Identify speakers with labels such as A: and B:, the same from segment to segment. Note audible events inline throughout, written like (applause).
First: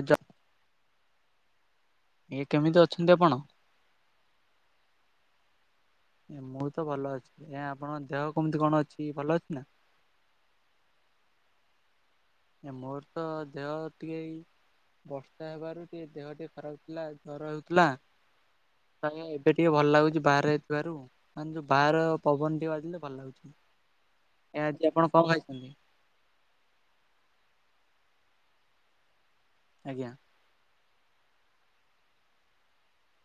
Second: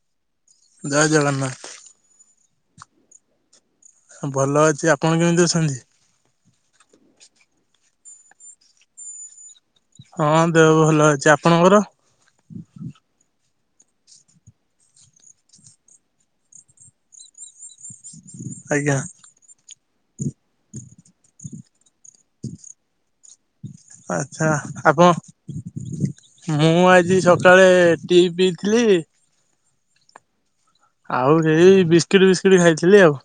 A: ଏଜ୍ଞ (inaudible)
B: ଜୟ ଜଗନ୍ନାଥ।
A: ଆଜ୍ଞା କେମିତି ଅଛନ୍ତି ଆପଣ?
B: ଭଲ ଅଛି ଆପଣ କେମିତି ଅଛନ୍ତି?
A: ମୁଁ ତ ଭଲ ଅଛି ଏ ଆପଣଙ୍କ ଦେହ କେମିତି କଣ ଅଛି ଭଲ ଅଛି ନା?
B: ହଁ ଦେହ ଭଲ ଅଛି ଆପଣଙ୍କର?
A: ଏ ମୋରତ ଦେହ ଟିକେ ଇଏ ବର୍ଷା ହେବାରୁ ଟିକେ ଦେହ ଟିକେ ଖରାପ ହଥିଲା ଜର ହେଉଥିଲା।
B: ଆଜ୍ଞା।
A: ଏବେ ଟିକେ ଭଲ ଲାଗୁଛି ବାହାରେ ହେଇଥିବାରୁ ମାନେ ଯୋଉ ବାହହାର ପବନ ଟିକେ ବାଜିଲେ ଭଲ ଲାଗୁଛି।
B: ଆଚ୍ଛା
A: ଏ ଆଜି
B: ଆପଣ?
A: କଣ ଖାଇଛନ୍ତି?
B: ମୁଁ ଆଜି ସକାଳେ ଟି ପିଇଥିଲି।
A: ଆଜ୍ଞା।
B: ଆଉ ହେଇ ବିସ୍କୁିଟି ଫିସ୍କୁିଟି ଖାଇଥିଲି ଆଉ।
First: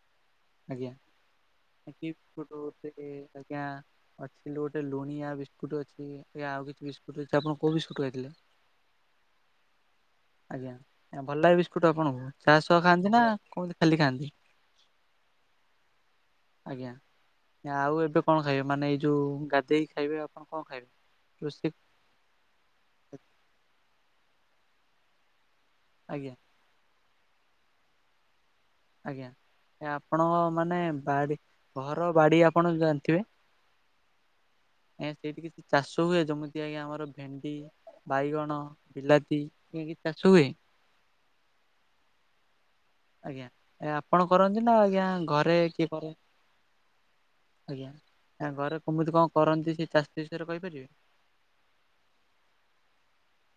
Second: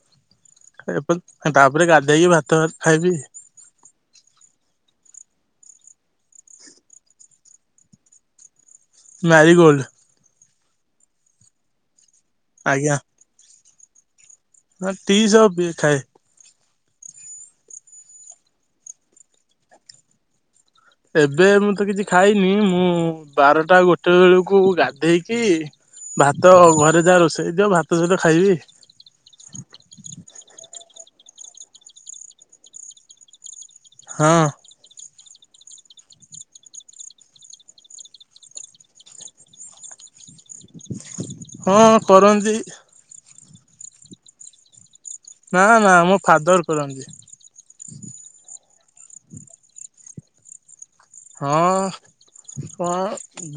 A: ଆଜ୍ଞା
B: ଏପ ତାପରେ
A: କି
B: ଗାଧେଇକି
A: ବିସ୍କୁଟ
B: ଭାତ ଫାତ
A: ଗୋଟେ
B: ଖାଇବି।
A: ଆଜ୍ଞା। ଅଛି ଗୋଟେ ଲୁଣିଆ ବିସ୍କୁଟ ଅଛି ଏ ଆଉ କିଛି ବିସ୍କୁଟ ଅଛି ଆପଣ କୋଉ ବିସ୍କୁଟ ଖାଇଥିଲେ?
B: ମ୍ୟାରିଗୋଲଡ।
A: ଆଜ୍ଞା ଭଲ ଲାଗେ ବିସ୍କୁଟ ଆପଣଙ୍କୁ ଚା' ସହ
B: ଆଜ୍ଞା
A: ଖାଆନ୍ତି ନା କମିତି ଖାଲି ଖାଆନ୍ତି?
B: ଟି ସହ ପିଏ ଖାଏ।
A: ଆଜ୍ଞା ଆଉ ଏବେ କଣ ଖାଇବେ ମାନେ ଏଇ ଯଉ ଗାଧେଇକି ଖାଇବେ ଆପଣ କଣ ଖାଇବେ?
B: ଏବେ ମୁଁ
A: ରୋଷେଇ
B: ତ କିଛି ଖାଇନି ମୁଁ ବାରଟା ଗୋଟେ ବେଳକୁ ଗାଧେଇକି
A: ଆଜ୍ଞା
B: ଭାତ ଘରେ ଯାହା ରୋଷେଇ ହେଇଥିବ ଭାତ ସହିତ ଖାଇବି।
A: ଆଜ୍ଞା ସେ ଆପଣଙ୍କ ମାନେ ବାଡ଼ି। ଘର ବାଡି ଆପଣ ଜାଣିଥିବେ।
B: ହଁ।
A: ଏନ୍ତି ସେଇଠି କିଛି ଚାଷ ହୁଏ ଯେମିତି ଆଜ୍ଞା ଆମର ଭେଣ୍ଡି। ବାଇଗଣ ବିଲାତି ଏ କିଛି ଚାଷ ହୁଏ।
B: ହଁ କରନ୍ତି।
A: ଆଜ୍ଞା ଏ ଆପଣ କରନ୍ତି ନା ଆଜ୍ଞା। ଘରେ
B: ନା
A: କିଏ
B: ନା
A: କରେ
B: ମୋ ଫାଦର କରନ୍ତି।
A: ଆଜ୍ଞା ଆ ଘରେ କେମିତି କଣ କରନ୍ତି ସେ ଚାଷ ବିଷୟରେ କହିପାରିବେ?
B: ହଁ କଣ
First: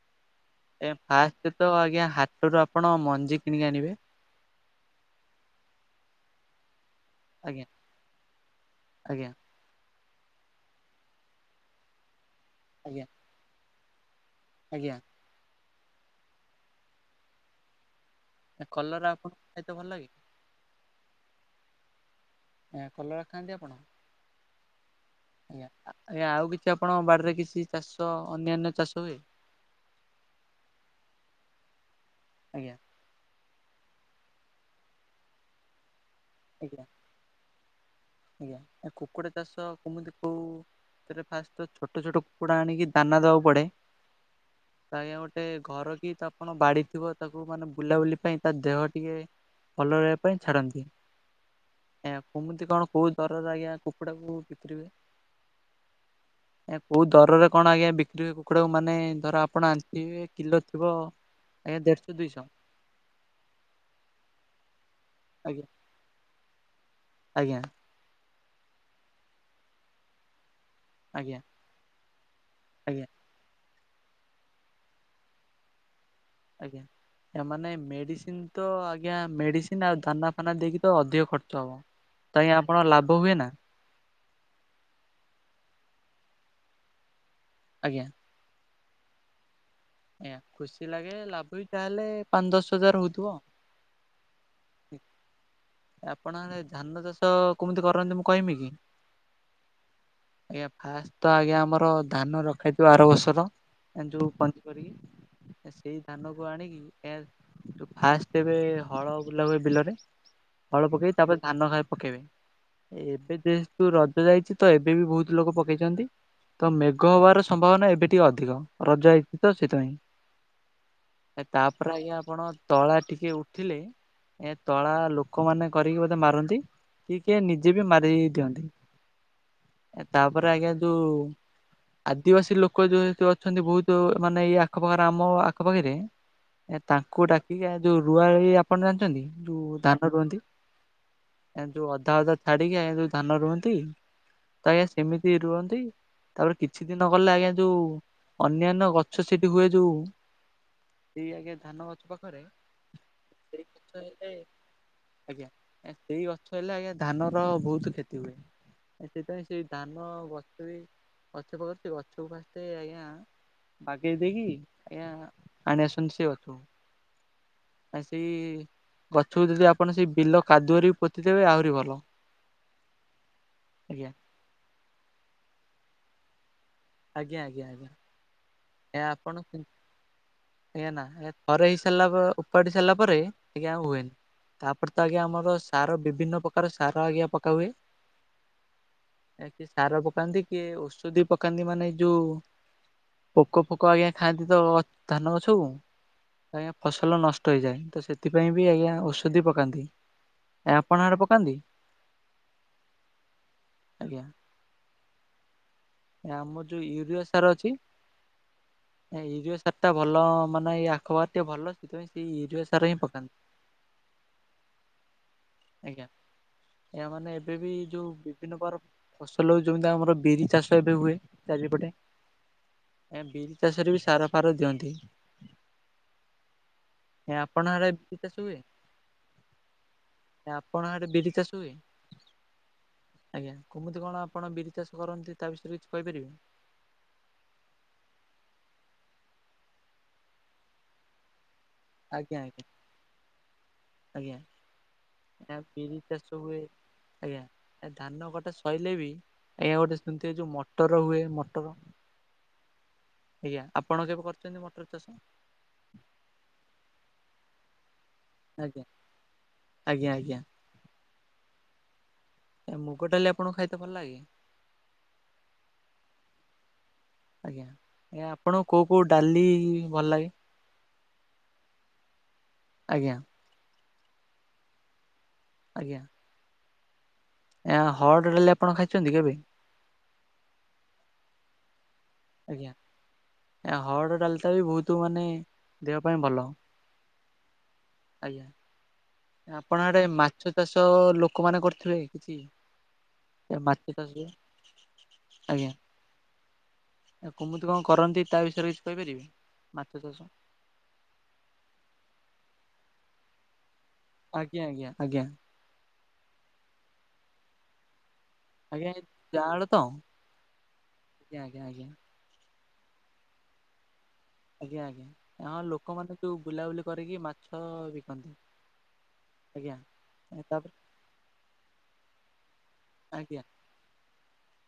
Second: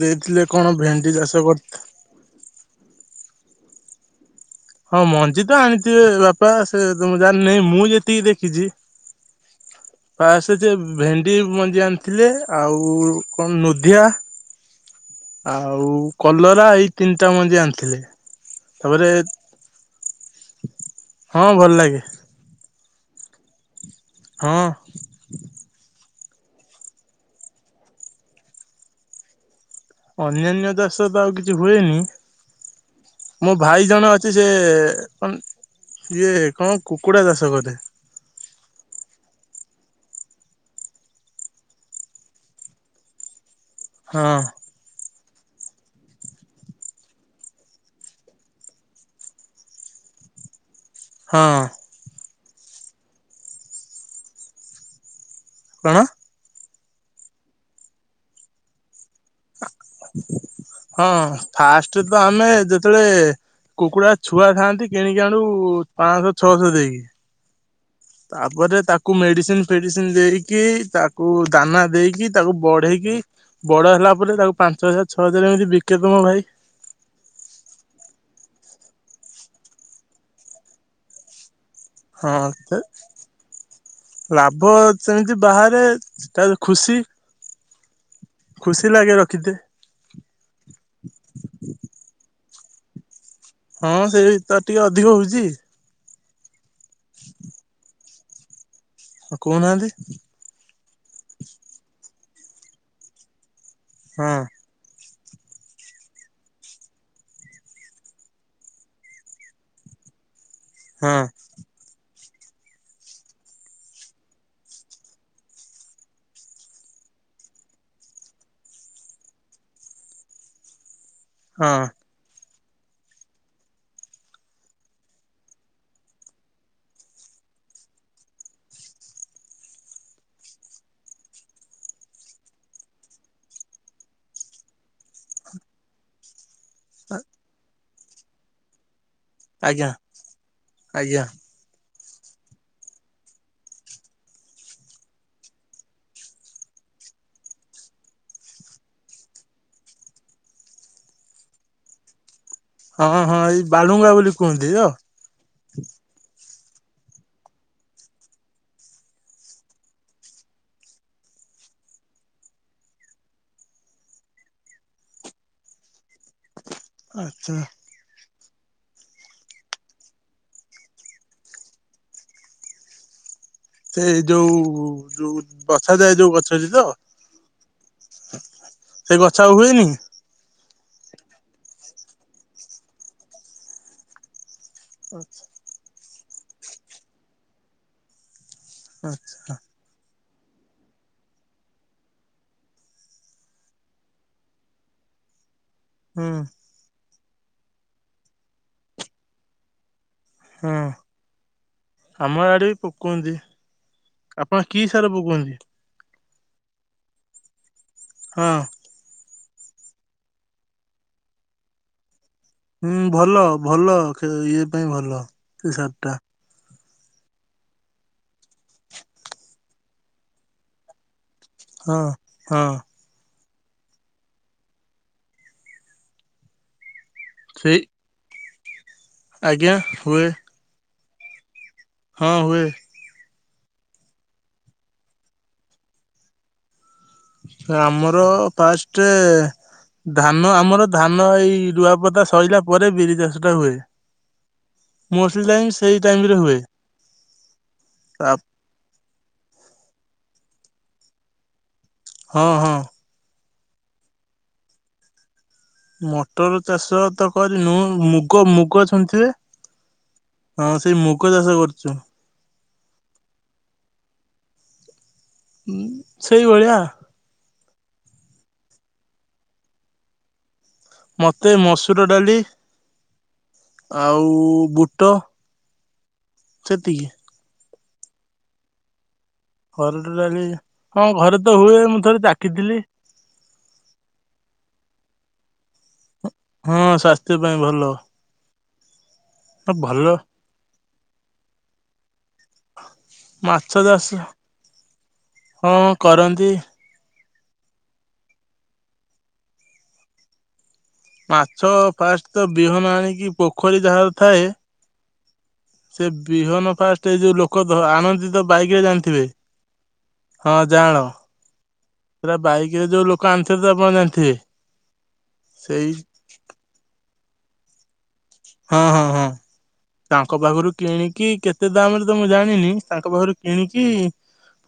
B: ଦେଇଥିଲେ କଣ
A: ଏ
B: ଭେଣ୍ଡି
A: ଫାଷ୍ଟ
B: ଚାଷ କରି
A: ତ ଆଜ୍ଞା ହା ସେଇଠୁ ଆପଣ ମଞ୍ଜି କିଣିକି ଆଣିବେ।
B: ହଁ ମଞ୍ଜି ତ ଆଣିଥିବେ ବାପା ସେ ତ ମୁଁ
A: ଆଜ୍ଞା
B: ଜାଣିନହିଁ ମୁଁ ଯେତିକି ଦେଖିଛି।
A: ଆଜ୍ଞା।
B: ଫାଷ୍ଟ ଯେ ଭେଣ୍ଡି ମଞ୍ଜି ଆଣିଥିଲେ ଆଉ
A: ଆଜ୍ଞା
B: କଣ ନୁଧିଆ।
A: ଆଜ୍ଞା।
B: ଆଉ କଲରା ଏଇ ତିନଟା ମଞ୍ଜି ଆଣିଥିଲେ।
A: ଏ
B: ତାପରେ
A: କଲରା ଆପଣଙ୍କୁ ଖାଇତେ ଭଲ ଲାଗେ?
B: ହଁ ଭଲ ଲାଗେ।
A: ଏଁ କଲରା ଖାଆନ୍ତି ଆପଣ?
B: ହଁ।
A: ଆଜ୍ଞା ଆ ଆଜ୍ଞା ଆଉ କିଛି ଆପଣଙ୍କ ବାଡିରେ କିଛି ଚାଷ ଅନ୍ୟାନ୍ୟ ଚାଷ ହୁଏ।
B: ଅନ୍ୟାନ୍ୟ ଚାଷ ତ ଆଉ କିଛି ହୁଏନି।
A: ଆଜ୍ଞା
B: ମୋ ଭାଇ ଜଣେ ଅଛି ସେ କନ୍ ସିଏ କଁ
A: ଆଜ୍ଞା
B: କୁକୁଡା ଚାଷ ଗଧେ।
A: ଆଜ୍ଞା ଏଁ କୁକୁଡା ଚାଷ କୋମିତି କୋଉ ଥେରେ ଫାଷ୍ଟେ ଛୋଟ ଛୋଟ କୁକୁଡା ଆଣିକି ଦାନା ଦବାକୁ ପଡେ।
B: ହଁ।
A: ଆଜ୍ଞା ଗୋଟେ ଘର କି ତ ଆପଣ ବାଡିଥିବ ତାକୁ ମାନେ ବୁଲାବୁଲି ପାଇଁ ତା ଦେହ ଟିକେ ଭଲ ରହିବା ପାଇଁ ଛାଡନ୍ତି।
B: ହଁ।
A: ୟାଁ କୁମିତି କଣ କୋଉ ଦରରେ ଆଜ୍ଞା କୁକୁଡାକୁ ବିକ୍ରିବେ।
B: କଣ?
A: ଏଁ କୋଉ ଦରରେ କଣ ଆଜ୍ଞା ବିକ୍ରି ହୁଏ କୁକୁଡାକୁ ମାନେ ଧର ଆ
B: ଆ ହଁ
A: ଆଜ୍ଞା
B: ଫାଷ୍ଟେ
A: ଦେଢଶହ
B: ତ
A: ଦୁଇଶହ
B: ଆମେ ଯେତେବେଳେ କୁକୁଡା ଛୁଆ ଥାଆନ୍ତି କିଣିକି ଆଣୁ
A: ଆଜ୍ଞା
B: ପାଂଶ ଛଅଶ ଦେଇକି।
A: ଆଜ୍ଞା।
B: ତାପରେ ତାକୁ ମେଡିସିନ୍ ଫେଡିସିନ୍ ଦେଇକି ତାକୁ
A: ଆଜ୍ଞା
B: ଦାନା ଦେଇକି ତାକୁ
A: ଆଜ୍ଞା।
B: ବଢେଇକି ବଡ ହେଲା ପରେ ତାକୁ ପାଞ୍ଚ ହଜାର ଛଅ ହଜାର ଏମିତି ବିକେ ତ ମୋ ଭାଇ।
A: ଆଜ୍ଞା। ଏ ମାନେ ମେଡିସିନ୍ ତ ଆଜ୍ଞା ମେଡିସିନ୍ ଆଉ ଦାନା ଫାନା ଦେଇକି ତ ଅଧିକ ଖର୍ଚ୍ଚ ହବ।
B: ହଁ
A: ତ ଆଜ୍ଞା ଆପଣ
B: କେତେ?
A: ଲାଭ ହୁଏ ନା
B: ଲାଭ ସେମିତି ବାହାରେ ସେଟା ବି ଖୁସି।
A: ଆଜ୍ଞା।
B: ଖୁସି ଲାଗେ ରଖିତେ।
A: ଆଜ୍ଞା ଖୁସି ଲାଗେ ଲାଭ ବି ତାହେଲେ ପାଂ ଦଶ ହଜାର ହଉଥୁବ।
B: ହଁ ସେଇ ତାର ଟିକେ ଅଧିକ ହଉଚି।
A: ଆପଣ ଆଡେ ଧାନ ଚାଷ କୁମିତି କରନ୍ତି ମୁଁ କହିମି କି?
B: ହଁ କହୁନାହାନ୍ତି।
A: ଆଜ୍ଞା ଫାଷ୍ ତ ଆଜ୍ଞା ଆମର ଧାନ ରଖାହେଇଥିବ ଆର ବର୍ଷର ଏଁ ଯୋଉ
B: ହଁ
A: (unintelligible) କରିକି ଏ ସେଇ ଧାନକୁ ଆଣିକି ଏ ଯୋଉ ଫାଷ୍ଟେରେ ହଳ ବୁଲା ହୁଏ ବିଲରେ ହଳ
B: ହଁ
A: ପକେଇକି ତାପରେ ଧାନ (unintelligible) ପକେଇବେ। ଏବେ ଯେହେତୁ ରଜ ଯାଇଛି ତ ଏବେ ବି ବୋହୁତୁ ଲୋକ ପକେଇଛନ୍ତି। ତ ମେଘ ହବାର ସମ୍ଭାବନା ଏବେ ଟିକେ ଅଧିକ ରଜ ହେଇଛି ତ ସେଇଥିପାଇଁ।
B: ହ
A: ଏ ତାପରେ ଆଜ୍ଞା ଆପଣ ତଳା ଟିକେ ଉଠିଲେ ଏଁ ତଳା ଲୋକମାନେ କରିକି ବୋଧେ ମାରନ୍ତି। କିଏ କିଏ ନିଜେ ବି ମାରି ଦିଅନ୍ତି ଏଁ ତାପରେ ଆଜ୍ଞା ଯୋଉ ଆଦିବାସୀ ଲୋକ ଯୋଉ ହେଠି ଅଛନ୍ତି ବୋହୁତୁ ମାନେ ଏଇ ଆଖ ପାଖେରେ ଆମ ଆଖ ପାଖେରେ ଏ ତାଙ୍କୁ ଡାକିକି ଆ ଯୋଉ ରୁଆ ହେଇ ଆପଣ ଜାଣିଛନ୍ତି ଯୋଉ
B: ଆଜ୍ଞା
A: ଧାନ ରୁଅନ୍ତି
B: ଆଜ୍ଞା
A: ଏଁ ଯୋଉ ଅଧା ଅଧା ଛାଡିକି ଆଜ୍ଞା ଯୋଉ ଧାନ ରୁହନ୍ତି (unintelligible) ଆଜ୍ଞା ସେମିତି ରୁହନ୍ତି। ତାପରେ କିଛି ଦିନ ଗଲେ ଆଜ୍ଞା ଯୋଉ ଅନ୍ୟାନ୍ୟ ଗଛ ସେଠି ହୁଏ ଯୋଉ। ସେଇ ଆଜ୍ଞା ଧାନ ଗଛ ପାଖରେ।
B: ହଁ ହଁ
A: ସେଇ
B: ଏଇ
A: ଗଛ
B: ବାଲୁଙ୍ଗା
A: ଆଜ୍ଞା
B: ବୋଲି କୁହନ୍ତି ତ
A: ସେଇ ଗଛ ହେଲେ। ଆଜ୍ଞା ଧାନର ବହୁତ କ୍ଷତି ହୁଏ। ସେଥିପାଇଁ ସେ ଧାନ ଗଛ ବି ଗଛ ପାଖରେ ସେ ଗଛକୁ ଫାଷ୍ଟେ ଆଜ୍ଞା। ବାଗେଇ ଦେଇକି ଆଜ୍ଞା ଆଣିଆସନ୍ତି। ସେ ଗଛକୁ।
B: ଆଚ୍ଛା।
A: ଆ ସେଇ ଗଛକୁ ଯଦି ଆପଣ ସେଇ ବିଲ କାଦୁଅରେ ପୋତିଦେବେ ଆହୁରି ଭଲ। ଆଜ୍ଞା
B: ସେଇ ଯୋଉ ଯୋଉ ବସାଯାଏ ଯୋଉ ଗଛରେ ତ।
A: ଆଜ୍ଞା, ଆଜ୍ଞା, ଆଜ୍ଞା।
B: ହଁ।
A: ଏହା ଆପଣ। ହୁଏନା। ଥରେ ହେଇ ସାରିଲା ପରେ ଉପାଡି ସାରିଲା ପରେ ଆଜ୍ଞ୍ୟା ଆଉ ହୁଏନି। ତାପରେ ତ ଆଜ୍ଞା ଆମର ସାର ବିଭିନ୍ନ ପ୍ରକାର ସାର ଆଜ୍ଞା ପକା ହୁଏ।
B: ଆଚ୍ଛା
A: ଆଜ୍ଞ୍ୟା ସାର ପକାନ୍ତି କି ଓଷଧି ପକାନ୍ତି ମାନେ ଯୋଉ। ପୋକ ଫୋକ ଆଜ୍ଞା ଖାଆନ୍ତି ତ ଧାନ ଗଛକୁ।
B: ହଁ।
A: ଆଜ୍ଞା ଫସଲ ନଷ୍ଟ ହେଇଯାଏ। ତ ସେଥିପାଇଁ ବି ଆଜ୍ଞା ଔଷଧି ପକାନ୍ତି। ଆଜ୍ଞ୍ୟା
B: ହୁଁ
A: ଆପଣ ଆଡେ ପକାନ୍ତି।
B: ଆମ
A: ଆଜ୍ଞା।
B: ହଁ କି ସାର ପକାନ୍ତି।
A: ଆମର ଯୋଉ ୟୁରିଆ ସାର ଅଛି।
B: ହଁ।
A: ୟୁରିଆ ସାରଟା ଭଲ। ମାନେ ଏଇ ଆଖୁପାଇଁ ଟିକେ ଭଲ ସେଥିପାଇଁ ୟୁରିଆସାର।
B: ହୁଁ ଭଲ ଭଲ ଇଏ ପାଇଁ ଭଲ। ସେ ୟୁରିଆ
A: ଆଜ୍ଞା।
B: ସାରଟା।
A: ଏହା ମାନେ ଏବେ ବି ଯୋଉ ବିଭିନ୍ନ ପ୍ରକାର ଫସଲ ଯେମିତି ଆମର ବିରି ଚାଷ ଏବେ ହୁଏ। ଚାରି ପଟେ।
B: ହଁ ହଁ
A: ସାର ଫାର ଦିଅନ୍ତି। ଆପଣଙ୍କ
B: ସେଇ
A: ଆଡେ ଆଖୁ ଚାଷ ହୁଏ।
B: ଆଜ୍ଞା ହୁଏ।
A: ଆପଣଙ୍କ ଆଡ଼େ ବିରି ଚାଷ ହୁଏ।
B: ହଁ ହୁଏ।
A: ଆଜ୍ଞା କେମିତି କଣ ଆପଣ ବିରି ଚାଷ କରନ୍ତି। ତା ବିଷୟରେ କିଛି କହିପାରିବେ।
B: ଆମର ଫାଷ୍ଟ ଧାନ ଆମର ଧାନ ଏଇ ରୁଆ। ରୁଆ ପୋତା
A: ଆଜ୍ଞା
B: ସରିଲା
A: ଆଜ୍ଞା।
B: ପରେ ବିରି ଚାଷ ଟା ହୁଏ।
A: ଆଜ୍ଞା
B: ମୋଷ୍ଟଲି ଟାଇମ ସେଇ
A: ବିରି
B: ଟାଇମ ରେ
A: ଚାଷ ହୁଏ ଆଜ୍ଞା। ଧାନ କଟା ସ। ସରିଲେ ବି ଆଜ୍ଞା ଗୋଟେ ଶୁଣିଥିବେ ଯୋଉ ମଟର ହୁଏ। ମଟର।
B: ହଁ ହଁ।
A: ଆଜ୍ଞା। ଆପଣ କେବେ କରିଛନ୍ତି ମଟର ଚାଷ।
B: ମଟର ଚାଷ ତ କରିନୁ। ମୁଗ ମୁଗ ମୁଗ
A: ଆଜ୍ଞା।
B: ଶୁଣିଥିବେ।
A: ଆଜ୍ଞା ଆଜ୍ଞା
B: ହଁ ସେଇ ମୁଗ ଚାଷ କରିଛୁ।
A: ମୁଗ ଡାଲି ଆପଣଙ୍କୁ ଖାଇତେ ଭଲ ଲାଗେ।
B: ସେଇଭଳିଆ।
A: ଆଜ୍ଞା ଆଜ୍ଞା ଆପଣଙ୍କୁ କଉ କଉ ଡାଲି ଭଲ ଲାଗେ।
B: ମତେ ମସୁର ଡାଲି।
A: ଆଜ୍ଞା।
B: ଆଉ ବୁଟ।
A: ଆଜ୍ଞା।
B: ସେତିକି।
A: ଆ ହରଡ ଡାଲି ଆପଣ ଖାଇଛନ୍ତି କେବେ?
B: ହରଡ ଡାଲି ହଁ ଘରେ ତ ହୁଏ ମୁଁ ଥରେ ଚା
A: ଆଜ୍ଞା। ହରଡ଼ ଡାଲିଟା ବି ବହୁତ ମାନେ ଦେହ ପାଇଁ ଭଲ।
B: ହଁ ସ୍ୱାସ୍ଥ୍ୟ ପାଇଁ ଭଲ।
A: ଆଜ୍ଞା।
B: ହଁ,
A: ଆପଣଙ୍କ ଆଡେ
B: ଭଲ
A: ମାଛ ଚାଷ ଲୋକମାନେ କରୁଥିଲେ କି କିଛି?
B: ମାଛ ଚାଷ, ହଁ କରନ୍ତି।
A: କୁମୁତି କଣ କରନ୍ତି ତା ବିଷୟରେ କିଛି କହିପାରିବେ ମାଛ ଚାଷ।
B: ମାଛ ଫାଷ୍ଟ ତ ବିହନ ଆଣିକି ପୋଖରୀ ଯାହାର ଥାଏ
A: ଆଜ୍ଞା ଆଜ୍ଞା ଆଜ୍ଞା।
B: ସେ ବିହନ ଫାଷ୍ଟ ଏ ଯୋଉ ଲୋକ ଆଣନ୍ତି ତ ବାଇକ୍ ରେ
A: ଆଜ୍ଞା
B: ଜାଣିଥିବେ
A: ଜାଆଁଳ ତ ଆଜ୍ଞା
B: ହଁ ଯାଆଁଳ।
A: ଆଜ୍ଞା ଆଜ୍ଞା
B: (unintelligible) ବାଇକ୍ ରେ ଯୋଉ ଲୋକ ଆଣି ଥିବେ ତ ଆପଣ ଜାଣିଥିବେ।
A: ଆଜ୍ଞା ଆଜ୍ଞା ହଁ
B: ସେଇ
A: ଲୋକ ମାନେ ଯୋଉ ବୁଲାବୁଲି କରିକି ମାଛ ବି
B: ହଁ ହଁ ହଁ।
A: ଆଜ୍ଞା।
B: ତାଙ୍କ ପାଖରୁ
A: ତାପରେ
B: କିଣିକି କେତେ ଦାମରେ ତ ମୁଁ ଜାଣିନି ତାଙ୍କ ପାଖରୁ
A: ଆଜ୍ଞା
B: କିଣିକି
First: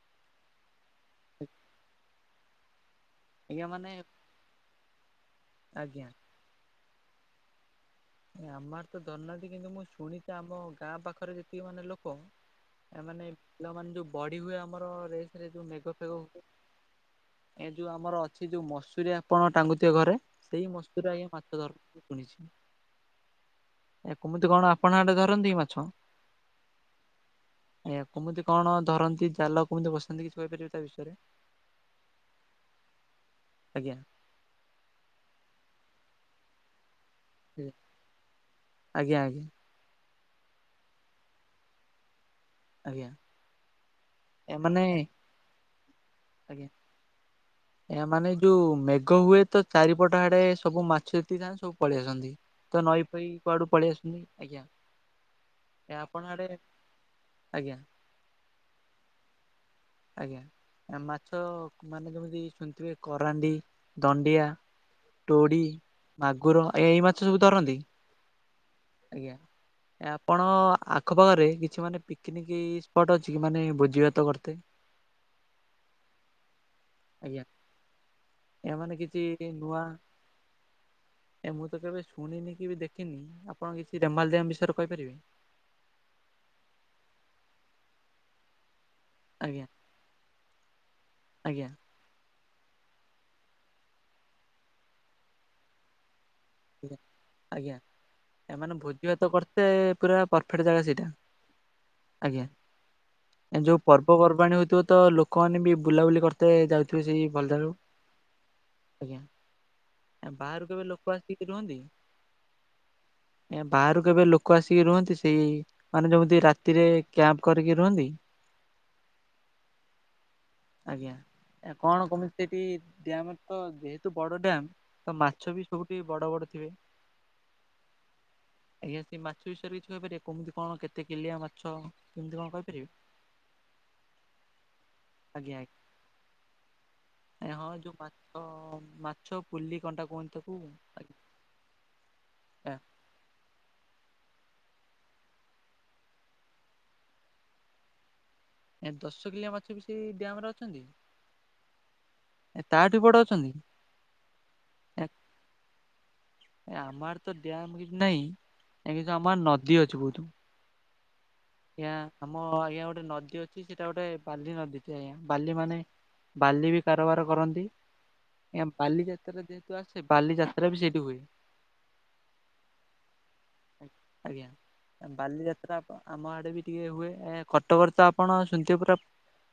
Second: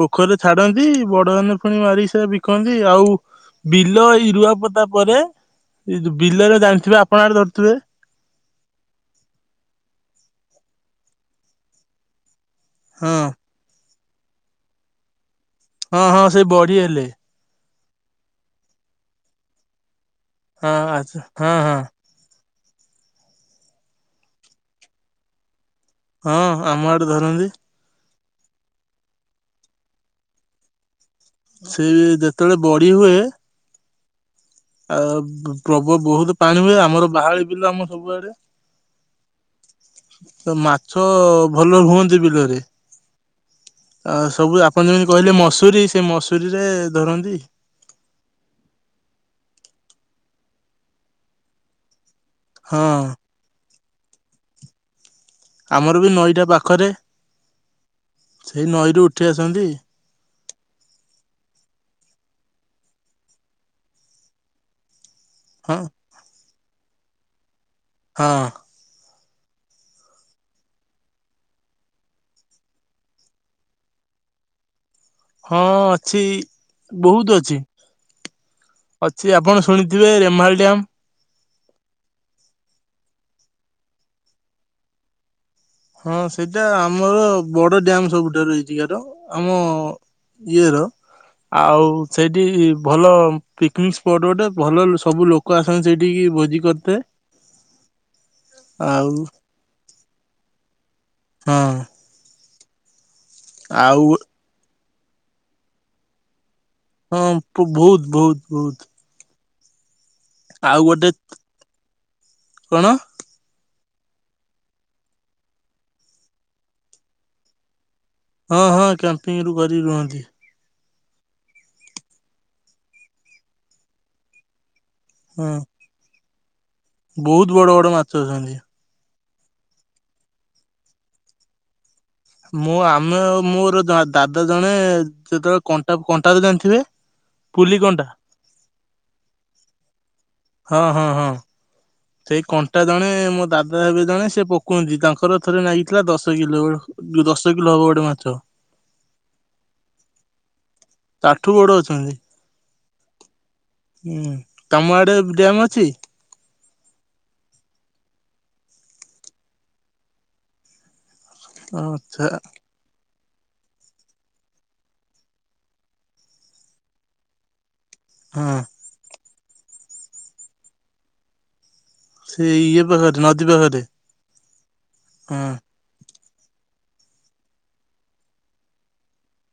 B: ପୋଖରୀରେ ଛାଡନ୍ତି ବଡ ହେନେ ପୁଣି ମାରିକି ସେ ବିକନ୍ତି ଆଉ
A: ଆଜ୍ଞା ମାନେ
B: ବିଲ ଏଇ ରୁଆ ପୋତା ପରେ, ଏ
A: ଆଜ୍ଞା।
B: ଯୋଉ ବିଲରେ ଜାଣିଥିବେ ଆପଣ ଆଡେ ଧରୁଥିବେ,
A: ଆମ ଆଡେ ତ ଧରୁନାହାନ୍ତି କିନ୍ତୁ ମୁଁ ଶୁଣିଛି ଆମ ଗାଁ ପାଖରେ ଯେତିକି ମାନେ ଲୋକ,
B: ହଁ
A: ଏମାନେ ପିଲାମାନେ ଯୋଉ ବଢି ହୁଏ ଆମର ରେସେରେ ଯଉ ମେ
B: ହଁ ହଁ ସେଇ ବଢ଼ି ହେଲେ,
A: ଏ ଯୋଉ ଆମର ଅଛି ଯୋଉ ମସୁରି ଆପଣ ଟାଙ୍ଗୁଥିବେ ଘରେ ସେଇ
B: ହଁ
A: ମସୁରୀ ରେ
B: ଆଚ୍ଛା
A: ଆଜ୍ଞା
B: ହଁ
A: ମାଛ ଧରୁ।
B: ହଁ
A: ଶୁଣିଛି। ଏ କୁମୁତି କଣ ଆପଣ ଆଡେ ଧରନ୍ତି ମାଛ?
B: ହଁ ଆମ ଆଡେ ଧରନ୍ତି।
A: ଆଜ୍ଞା। କୁମିତି କଣ ଧରନ୍ତି ଜାଲ କେମିତି ବସାନ୍ତି କିଛି କହିପାରିବେ ତା ବିଷୟରେ।
B: ସେ ଯେତେବେଳେ ବଢି ହୁଏ
A: ଆଜ୍ଞା।
B: ଆଉ ପ୍ରବ ବହୁତ ପାଣି ହୁଏ ଆମର ବାହାଳି ବିଲ ଆମ ସବୁଆଡେ।
A: ଆଜ୍ଞା ଆଜ୍ଞା
B: ତ ମାଛ ଭଲ ହୁଅନ୍ତି ବିଲରେ।
A: ଆଜ୍ଞା।
B: ଆ
A: ଏ
B: ସବୁ
A: ମାନେ
B: ଆପଣ ଯେମିତି କହିଲେ ମସୁରୀ ସେ ମସୁରୀରେ ଧରନ୍ତି।
A: ୟାମାନେ ଯୋଉ ମେଘ ହୁଏ ତ ଚାରିପଟ ଆଡେ ସବୁ ମାଛ ଯେତିକି ଥାନ୍ତି ସବୁ ପଳେଇ ଆସନ୍ତି ତ
B: ହଁ
A: ନଈ ଫଇ କୁଆଡୁ ପଳେଇ ଆସୁଛନ୍ତିି। ଆଜ୍ଞା। ଏ
B: ଆମର ବି
A: ଆପଣ
B: ନଈଟା
A: ଆଡେ
B: ପାଖରେ
A: ଆଜ୍ଞା
B: ସେଇ ନଈରୁ ଉଠି ଆସନ୍ତି।
A: ଆଜ୍ଞା। ମାଛ ମାନେ ଯେମିତି ଶୁଣିଥିବେ କରାଣ୍ଡି ଦଣ୍ଡିଆ, ତୋଡି,
B: ହଁ
A: ମାଗୁର ଏ ଏଇ ମାଛ ସବୁ ଧରନ୍ତି।
B: ହଁ।
A: ଆଜ୍ଞା। ଆପଣ ଆଖପାଖରେ କିଛି ମାନେ ପିକନିକ୍ ସ୍ପଟ୍ ଅଛି କି ମାନେ ଭୋଜି ଭାତ କରୁଥିବେ,
B: ହଁ ଅଛି। ବହୁତ
A: ଆଜ୍ଞା
B: ଅଛି।
A: ଏହା ମାନେ କିଛି
B: ଅଛି ଆପଣ
A: ନୂଆ
B: ଶୁଣିଥିବେ ରେମାଳି ଡ୍ୟାମ୍,
A: ଏ ମୁଁ ତ କେବେ ଶୁଣିନି କି ଦେଖିନି ଆପଣ କିଛି ରେମାଲ ଡ଼୍ୟାମ୍ ବିଷୟରେ କହିପାରିବେ?
B: ହଁ ସେଇଟା ଆମର ବଡ ଡ୍ୟାମ ସବୁଠାରୁ ଏହିଠିକାର। ଆମ
A: ଆଜ୍ଞା
B: ଇଏ ର
A: ଆଜ୍ଞା
B: ଆଉ। ସେଇଠି ଭଲ ପିକନିକ୍ ସ୍ପଟ୍ ଗୋଟେ ଭଲ ସବୁ ଲୋକ ଆସନ୍ତି ସେଇଠିକି ଭୋଜି କରିତେ
A: ଆଜ୍ଞା ଏମାନେ ଭୋଜି
B: ଆଉ
A: ଭାତ କରତେ ପୁରା ପରଫେକ୍ଟ ଜାଗା ସେଇଟା।
B: ହଁ।
A: ଆଜ୍ଞା ଏ ଯୋଉ
B: ଆଉ
A: ପର୍ବପର୍ବାଣି ହଉଥିବ ତ ଲୋକମାନେ ବି ବୁଲାବୁଲି କରତେ ଯାଉ ତୁ ସେଇ
B: ହଁ
A: ଭଲ ଧାରୁ
B: ବହୁତ ବହୁତ ବହୁତ
A: ଆଜ୍ଞା ବାହାରୁ
B: ଆଉ
A: କେବେ
B: ଗୋଟେ
A: ଲୋକ ଆସ ରୁହନ୍ତି
B: କଣ
A: ବାହାରୁ କେବେ ଲୋକ ଆସିକି ରୁହନ୍ତି ସେଇ ମାନେ ଯେମିତି ରାତିରେ କ୍ୟାମ୍ପ କରିକି ରୁହନ୍ତି।
B: ହଁ ହଁ କ୍ୟାମ୍ପିଙ୍ଗ ରୁ କରି ରୁହନ୍ତି।
A: ଆଜ୍ଞା କଣ କମିତି ସେଠି ଡ୍ୟାମ ତ ଯେହେତୁ ବଡ ଡ୍ୟାମ୍। ତ
B: ହଁ
A: ମାଛ ବି ସବୁଠି ବଡ ବଡ ଥିବେ।
B: ବହୁତ ବଡ ବଡ ମାଛ ଅଛନ୍ତି।
A: ଆଜ୍ଞା ସେ ମାଛ ବିଷୟରେ କିଛି କହିପାରିବେ କମିତି କଣ କେତେ କିଲିଆ ମାଛ। କଣ
B: ମୁଁ
A: କହିପାରିବେ
B: ଆମେ ଆଉ ମୋର ଦ ଦାଦା ଜଣେ
A: ଆଜ୍ଞା
B: ଯେତେବେଳେ କଣ୍ଟା କଣ୍ଟା ତ ଜାଣିଥିବେ।
A: ଆଜ୍ଞା ହଁ
B: ପୁଲି
A: ଯୋଉ
B: କଣ୍ଟା।
A: ମାଛ ମାଛ ପୁଲି କଣ୍ଟା କୁହନ୍ତି ତା
B: ହଁ ହଁ ହଁ ସେଇ କଣ୍ଟା ଜଣେ ମୋ ଦାଦା ହେବେ ଜଣେ ସେ ପୋ କୁହନ୍ତି ତାଙ୍କର ଥରେ ଲାଗିଥିଲା ଦଶ କିଲୋ ଦଶ କିଲୋ ହବ ଗୋଟେ ମାଛ।
A: ଏ ଦଶ କିଲିଆ ମାଛ ବି ସେଇ ଡ୍ୟାମ ରେ ଅଛନ୍ତି?
B: ତାଠୁ ବଡ ଅଛନ୍ତି।
A: ଏ ତା ଠୁ ବଡ ଅଛନ୍ତି।
B: ହୁଁ ତମ ଆଡେ ଡ୍ୟାମ୍ ଅଛି?
A: ଏ ଆମ ଆଡ଼େ ତ ଡ୍ୟାମ କିଛି ନାହିଁ ଏ କିନ୍ତୁ ଆମର ନଦୀ ଅଛି ବହୁତୁ। ଆଜ୍ଞା
B: ଆଚ୍ଛା
A: ଆମ ଆଜ୍ଞା ଗୋଟେ ନଦୀ ଅ ଛି ସେଟା ଗୋଟେ ବାଲି ନଦୀ ଟେ ବାଲି ମାନେ ବାଲି ବି କାରବାର କରନ୍ତି।
B: ହଁ।
A: ଆଜ୍ଞା ବାଲିଯାତ୍ରା ଯେହେତୁ ଆସେ ବାଲିଯାତ୍ରା ବି ସେଇଠି ହୁଏ।
B: ସେ ଇଏ ପାଖରେ ନଦୀ ପାଖରେ।
A: ଆଜ୍ଞା ଆ
B: ହଁ
A: ବାଲିଯାତ୍ରା। ଆମ ଆଡେ ବି ଟିକେ ହୁଏ ଏ କଟକରେ ତ ଆପଣ ଶୁଣିଥିବେ ପୁରା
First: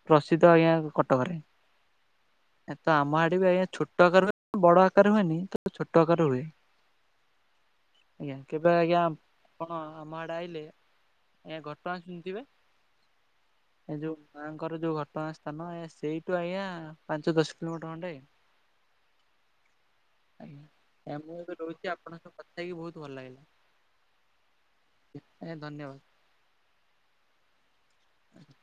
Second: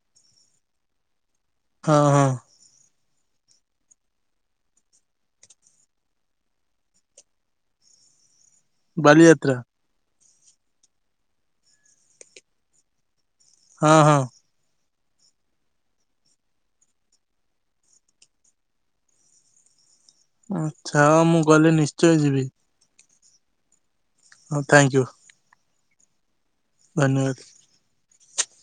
A: ପ୍ରସିଦ୍ଧ ଆଜ୍ଞା କଟକରେ।
B: ହଁ ହଁ।
A: ଏ ତ ଆମ ଆଡେ ବି ଆଜ୍ଞା ଛୋଟ ଆକାର ହୁଏ ବଡ ଆକାର ହୁଏନି ତ ଛୋଟ ଆକାର ହୁଏ। ଆଜ୍ଞା କେବେ ଆଜ୍ଞା
B: ବାଲିଯାତ୍ରା
A: କଣ ଆମ ଆଡେ ଆଇଲେ। ଆଜ୍ଞା ଘଟଣା ସୁଣିଥିବେ ଏ
B: ହଁ
A: ଯଉ
B: ହଁ।
A: ମାଆଙ୍କର ଯଉ ଘଟଣା ଆସ ସ୍ଥାନ ଏ ସେଇଠୁ ଆଜ୍ଞା ପାଞ୍ଚ ଦଶ କିଲୋମିଟର ଖଣ୍ଡେ ହେ ଆଜ୍ଞା।
B: ଆଚ୍ଛା ହଁ ମୁଁ ଗଲେ ନିଶ୍ଚୟ ଯିବି।
A: ଯାଇକି ବହୁତ ଭଲ ଲାଗେ।
B: ହଁ ଥଙ୍କୟୁ।
A: ଏ ଧନ୍ୟବାଦ।
B: ଧନ୍ୟବାଦ।
A: ହଜ